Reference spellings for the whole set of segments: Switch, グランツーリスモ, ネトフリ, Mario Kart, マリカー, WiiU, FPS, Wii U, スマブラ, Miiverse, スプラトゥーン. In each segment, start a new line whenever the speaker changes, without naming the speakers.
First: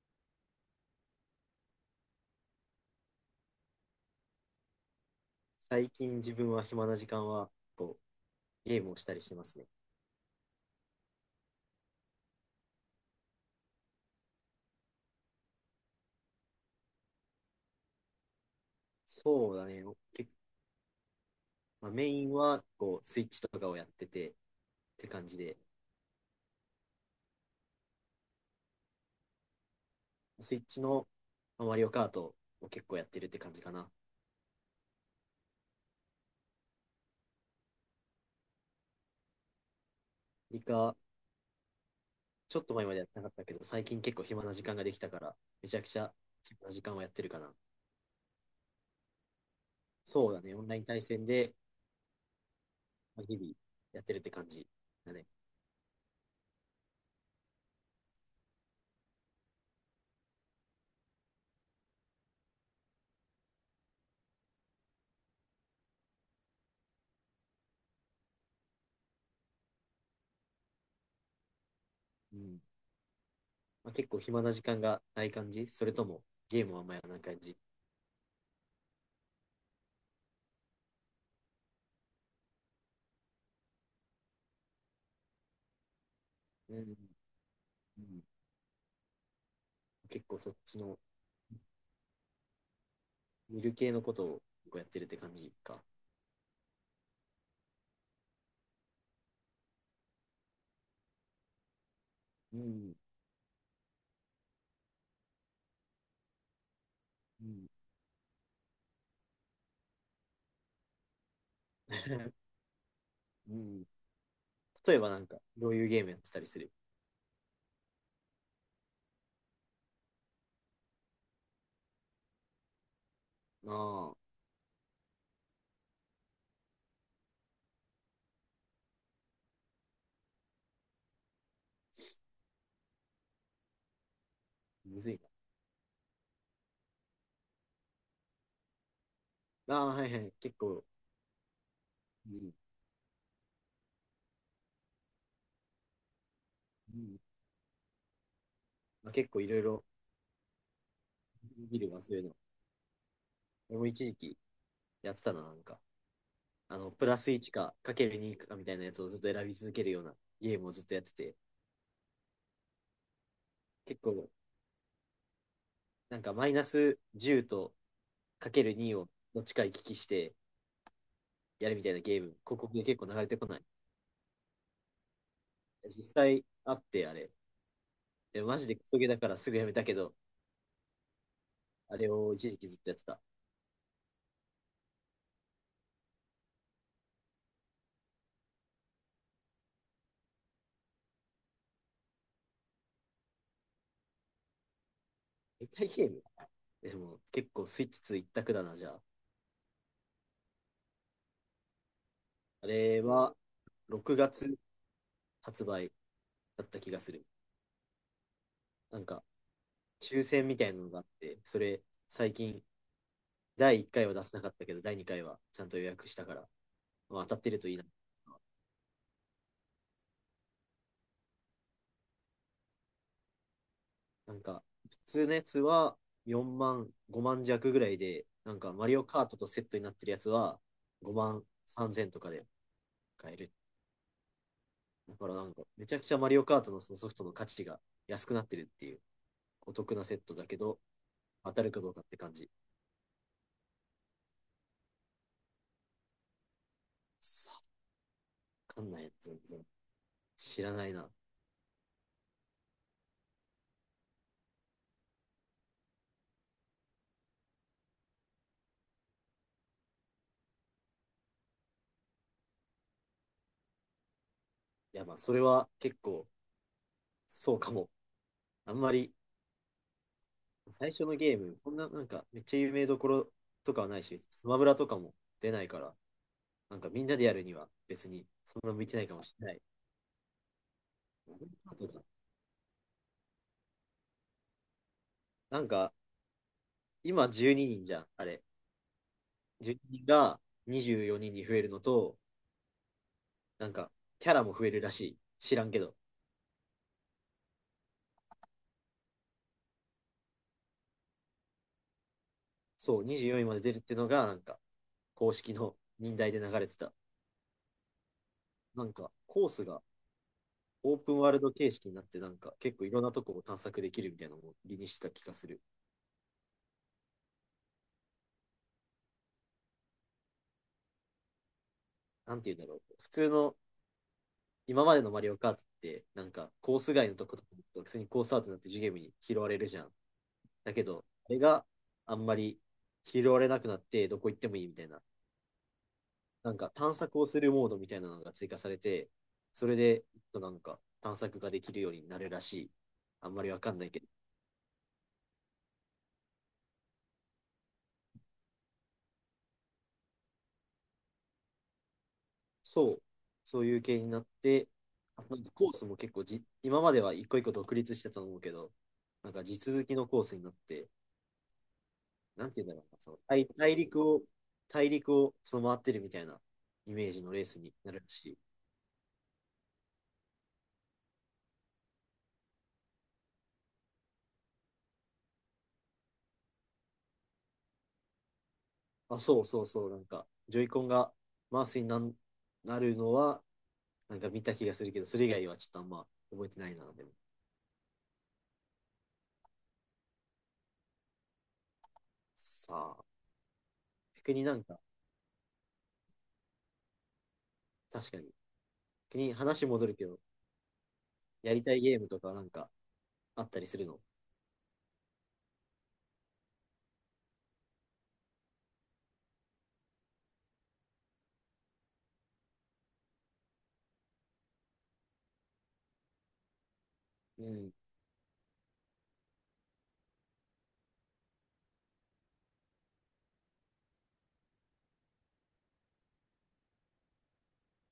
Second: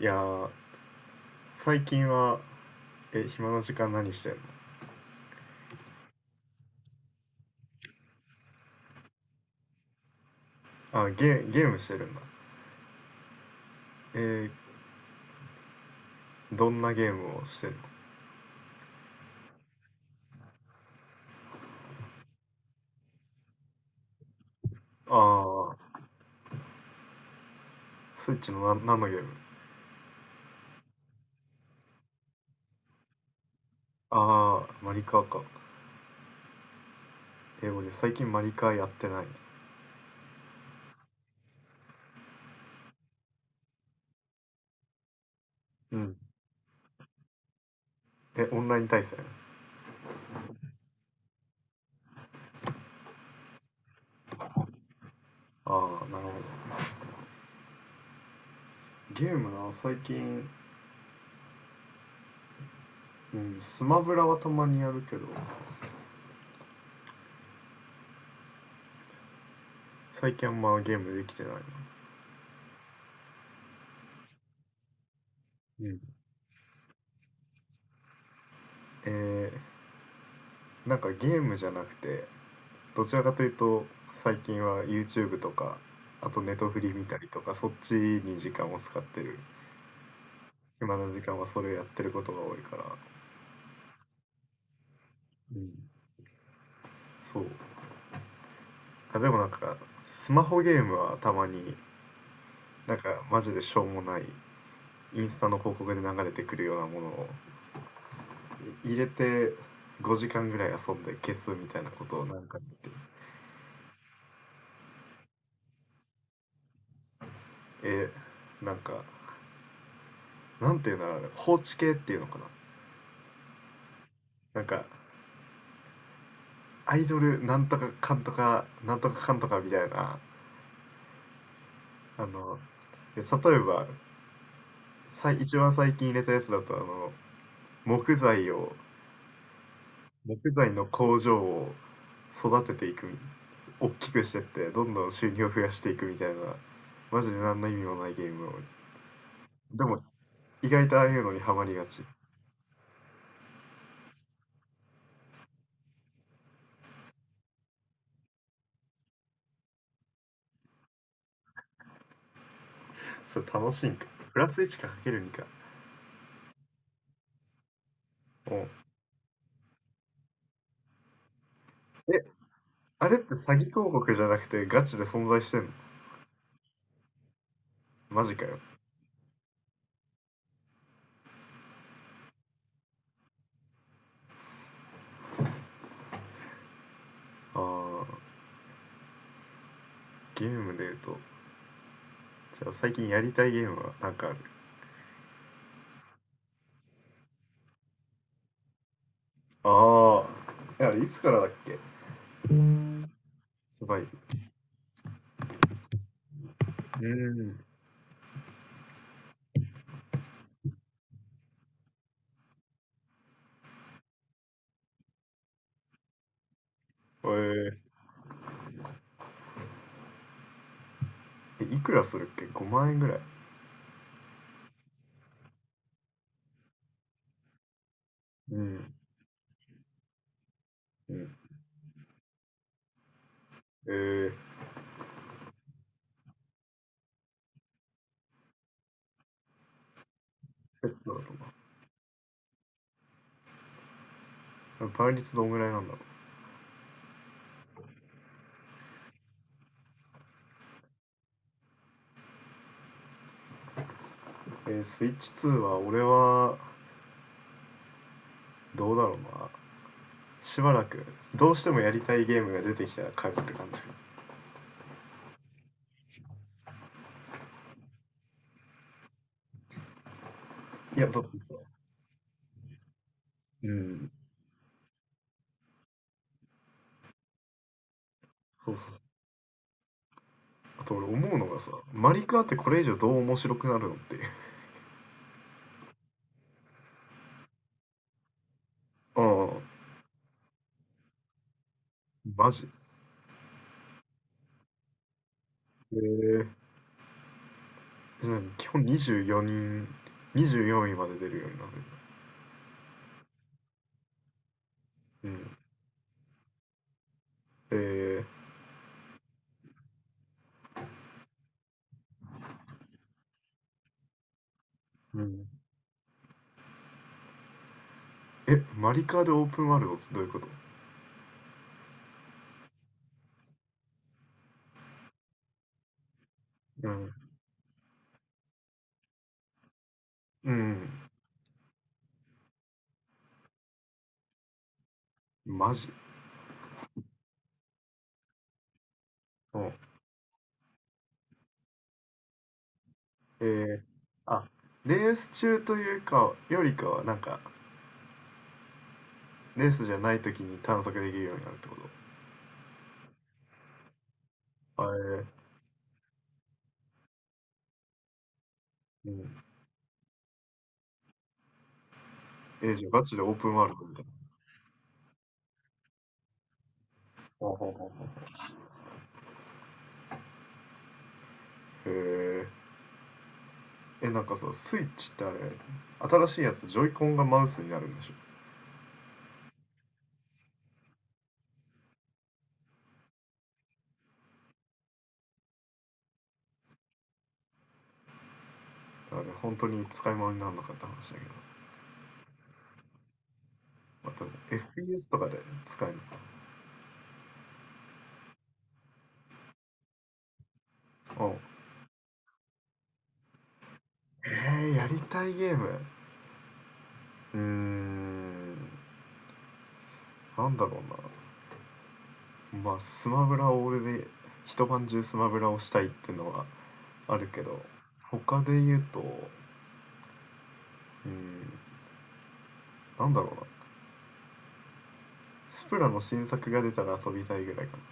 いやー、最近は、暇な時間何してる
最近自分は暇な時間はこうゲームをしたりしますね。
の？あ、ゲームしてるんだ。えー、どんなゲームをしてる
そうだね。結まあ、メインはこうスイッチとかをやっててって感じで、
の？ああー、スイッチのな、何のゲーム？
スイッチのまあマリオカートを結構やってるって感じかな。
ああー、マリカーか。俺最近マリカーやってない。
リカ、ちょっと前までやってなかったけど、最近結構暇な時間ができたから、めちゃく
う
ちゃ
ん。
暇な時間をやってるかな。
オンライン対戦？
そうだね。オンライン対戦でまあ日々やってるって感じだね。
ああー、なるほど。ゲームな、最近、うん、スマブラはたまにやるけど、最近あんまゲームできてないな。
うん。まあ、結構暇な時間がない感じ、そ
う
れ
ん。
ともゲームはあんまやらない感じ？
えー、なんかゲームじゃなくて、どちらかというと最近は YouTube とかあとネト
う
フリ
ん。
見たりとかそっち
うん、
に時間を使ってる。
結構そっち
暇
の
な時間はそれやってることが多いから。
見る系のことをやってるって感じ
うん、
か。
そう。あ、でもなんかスマホゲームはたまに、
う
な
ん。
んかマジでしょうもないインスタの広告で流れてくるようなものを
うん。
入れて5時間ぐらい遊んで消すみたいなことをなん か見て。
うん、例えばなんか、どういうゲームやってたりする？
えなんか、なんていうんだろう、あれ放置系っていうのかな。
ああ、
なんかアイドルなんとかかんとかなんとかかんとかみたいな、あの、例えば
むずい
一番最近入れたやつだとあの、木材を、
な。ああ、はいはい。
木
結
材
構、
の工場を
うん。
育てていく、大きくしてってどんどん収入を増やしていくみたいな、
うん。
マジで何の意味もないゲームを、
まあ、結構いろい
で
ろ
も意外とああいうのにハマり
見
が
る
ち。
わ、そういうの。俺も一時期やってたな、なんか。あの、プラス1か、かける2かみたいなやつをずっと選び続けるようなゲームをずっとやってて、
それ楽しい
結
んか？
構、
プラス1かかける2か？
なんかマイナス10とか
お
け
う。
る2をどっちか行き来してやるみたいなゲー
え
ム、広告で結構
あ
流
れっ
れ
て
てこ
詐
ない？
欺広告じゃなくてガチで存在してんの？
実際あって、あれ。
マジ
で
か
マ
よ。
ジでクソゲーだからすぐやめたけど、あれを一時期ずっとやってた。
ああー、ゲームで言うと、じゃあ最近やりたいゲームはなんかある？
携帯ゲームでも結構スイッチ2一択だな、じゃあ。
ああ。あれいつからだっけ？
あれは
サバイ
6
ブ。
月発売だった気が
う
する。
ん。
なんか抽選みたいなのがあって、それ最近第1回は出せなかったけど、第2回はちゃんと予約したから、まあ、
え
当たってるとい
ー
いな。
えいくらするっけ？ 5 万円ぐらい。
なんか普通のやつは4万、5万弱ぐらいで、な
う
んかマ
ん。
リオカートとセットになってるやつは
う
5
ん、
万3000とかで買える。
えー、
だからなんか、めちゃくちゃマリオカートのそのソフトの価値が安くなってるっていう、お得なセットだけど、
セットだと
当たるかどうかって感じ。
な。倍率どんぐらいなんだろ
さあ、わかんない、全然。知らないな。
う。スイッチ2は俺はどうだろうな。しばらくどうしてもやりたいゲームが出てきたら買うって感じ。
いや、まあ、それは結構、そうかも。あんまり、最
い
初
や、
の
だっ
ゲー
てさ。
ム、そんな、なんか、めっちゃ有名どころ
う
とかはない
ん。
し、スマブラとかも出ないから、なんかみんなでやるには別に、そん
そ
な
うそ
向いて
う。
ないかもしれない。
あと俺思うのがさ、マリカーってこれ以上どう面白くなるのっていう。
なんか、今12人じゃん、あれ。
う
12人が24人にんに増えるのと、
ん。マジ？
なんか、キャラも増えるらしい。知らんけど。
へえ。うん、基本24人、24位まで出るようになる、
そう、24位まで出るってのが、なんか、
う
公式
ん、
の任代で流れてた。
えー、
なんか、コースがオープンワールド形式になって、なんか、結構いろんなとこを探索できるみたいなのを売りにしてた
う
気がす
ん、
る。
マリカーでオープンワールドってどういうこと？
なんて言うんだろう。普通の、今までのマリオカートって、なんか、コー
う
ス外
ん、
のとことかに行くと、普通にコースアウトになってジュゲームに拾われるじゃん。
う
だけ
ん、
ど、あれがあんまり拾われなくなって、どこ行ってもいいみたいな、
マジ？
なんか探索をするモードみたいなのが追加されて、
う
そ
ん。
れでなんか探索ができるようになるらしい。あんま
え
りわかん
ー、
ないけど。
あ、レース中というかよりかはなんか、レースじゃない時に探索できるようになるってこと？
そう、そういう系になって、
あ、え
あ、なん
ー、
かコースも結構、今までは一個一個独立してたと思うけど、
う
な
ん、
んか地続きのコースになって、なんて言
え
うんだ
ー、
ろ
じゃ
うな、
あガ
そ
チ
の
でオープンワールドみたいな、
大陸をその回ってるみたいなイメージのレー
ほう
ス
ほ
に
うほう
なるら
ほ
しい。
う、へえー、なんかさ、スイッチってあれ、新しいやつジョイコンがマウスになるんでし
あ、そうそうそう、なんか、ジョイコンがマウスになるのは、なんか見た気がするけど、それ以外はちょっとあんま覚えてないな、でも。
ょ？あれ本当に使い物にならなかった話だけど、
さあ、
また
逆になんか、
FPS とかで使えるのか
確かに、逆に話戻るけど、
な。お。
やりたいゲームとかなんかあったりするの？
えー、やりたいゲーム。うーん、なんだろうな。まあ、スマブラを俺で一晩中スマブラをしたいっていうのはあるけ
う
ど、
ん。
他で言うと、うーん、なんだろうな。スプラの新作が出たら遊びたいぐらいかな。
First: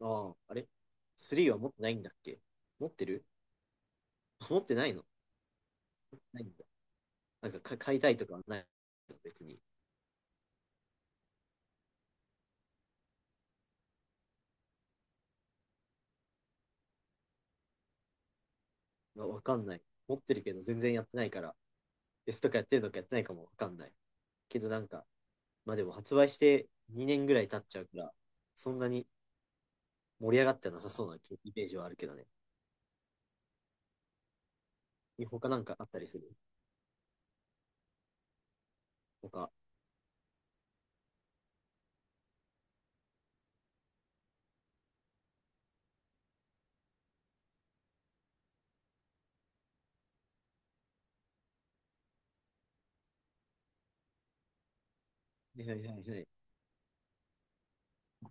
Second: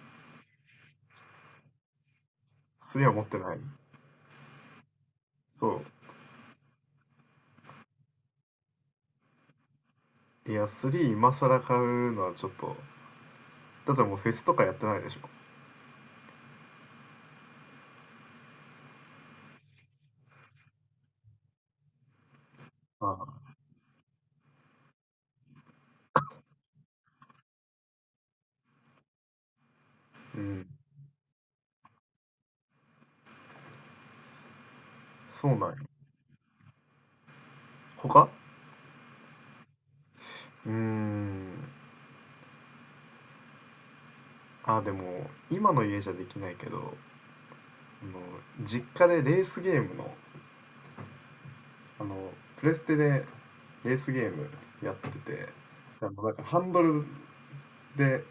ああ、あれ？ 3 は持ってないんだっけ？持っ
スリ
て
ーは持
る？
ってない。
あ、持ってないの？
そ
ないんだ。なんか買いたいとかはないの、別に？
う。いや、3今更買うのはちょっと、だってもうフェスとかやってないでしょ。
わかんない。持ってるけど全然やってないから、S とかやってるのかやっ
あ
てないか
あ、
もわかんない。けどなんか、まあでも発売して2年ぐらい経っちゃうから、そんなに盛り
う
上がっ
ん、
てなさそうなイメージはあるけどね。
そ
他
う
なん
なんよ。
かあったりする？
他、
他は？
うーん。あ、でも、今の家じゃできないけど、あの、実家でレースゲームの、あの、プレステでレースゲームやってて、
いはいはい
あ
は
の、
い。
なんかで、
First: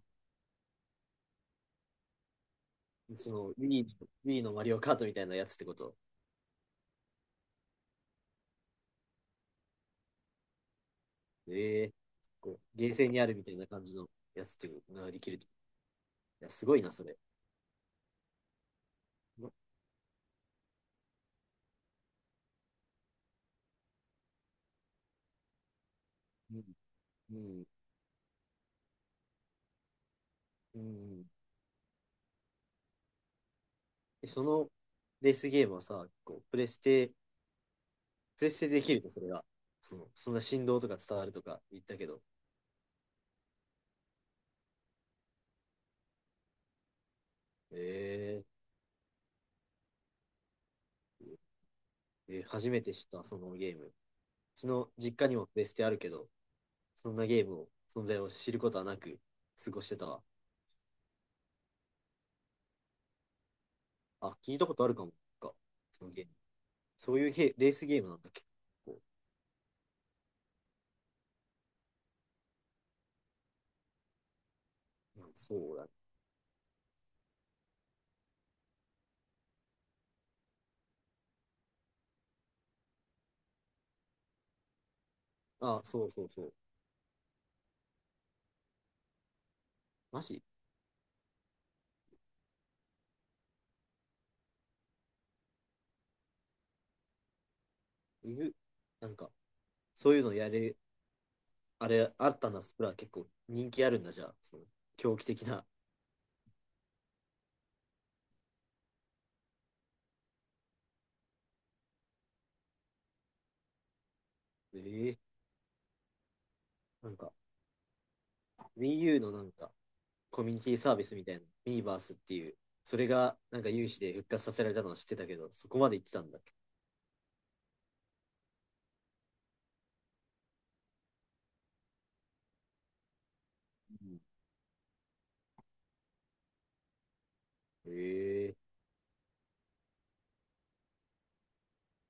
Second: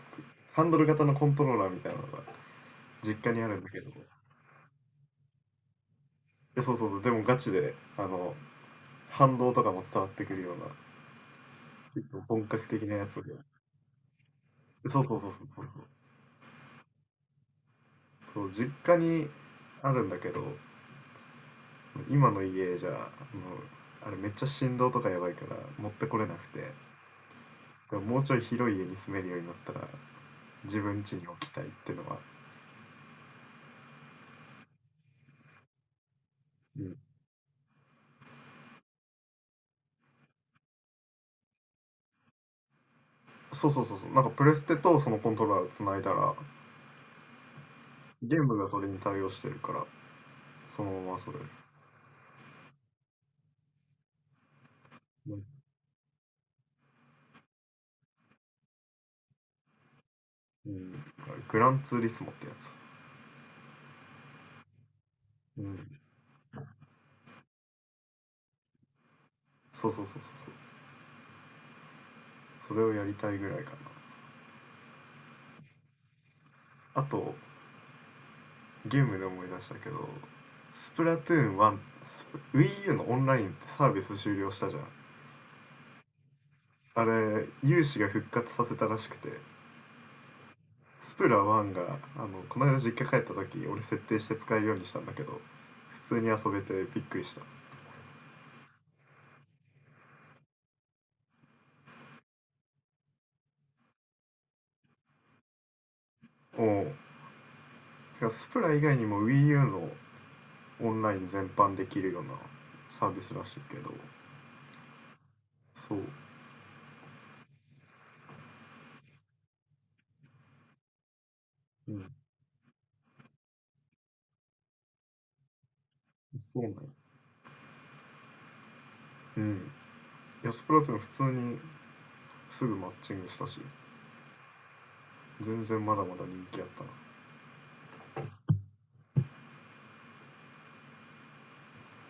ハンドル型のコントローラーみたいなのが実
そ
家にあ
の、
るんだけど、
ウィニーのマリオカートみたいなやつってこと？
そうそうそう、でもガチで、あの、反動とかも伝わってくるような、
ええ、
結構本
こ
格
う、ゲ
的
ー
なや
セン
つ
にあ
で、
るみたいな感じのやつっていう
そ
の
う
が
そ
で
うそ
き
う
る？い
そうそう、
や、すごいな、それ。
そう、実家に
うん、
あるんだけど、今の家じゃ、あの、あれめっちゃ振動とかやばいから持ってこれなくて、
うん、
もうちょい広い家に住めるようになったら
う
自分家
ん。
に置きたいっていうのは、
え、そのレースゲームはさ、こう、
うん、
プレステでできると、それが？その、そんな振動とか伝わるとか言ったけど。
そうそうそうそう、なんかプレステとそのコントローラーをつないだらゲー
ええ。
ムがそれに対応してるからそのままそれ、
えー、初めて知った、そのゲーム。ちの実家
う
に
ん
もベステあるけど、そんなゲームを、存在を知ることはなく過ごしてたわ。
うん、グランツーリスモってやつ、
あ、聞いたことあるかもか。
うん、
そのゲーム。そういうヘレースゲームなんだっけ？
そうそうそうそうそう、それをやりたいぐらいか
うん、そうだ。
な。あとゲームで思い出したけど、スプラトゥーン1、WiiU のオンラインってサービス終了したじゃん。
あ、そうそうそう。
あれ有志が復活させたらしくて、
マジ？
スプラ1があのこの間実家帰った時俺設定して使えるようにしたんだけど普通に遊べてびっくりした。
うぐ、なんか、そういうのやれ、あれ、あったな。スプラ結構人気あるんだ、じゃあ。その狂気的な。
お、おスプラ以外にも WiiU のオンライン全般できるようなサービスらしいけど、
えー、
そう、
なんか、Wii U のなんか、コミュニティサービスみたいな、ミー
う
バース
ん、
っていう、それがなんか有志で復活させられたのは知ってたけど、そこまで行ってたんだっけ？
そうなんや、うん、いやスプラトゥーン普通にすぐマッチングしたし全然まだまだ人気あったな。
ええー。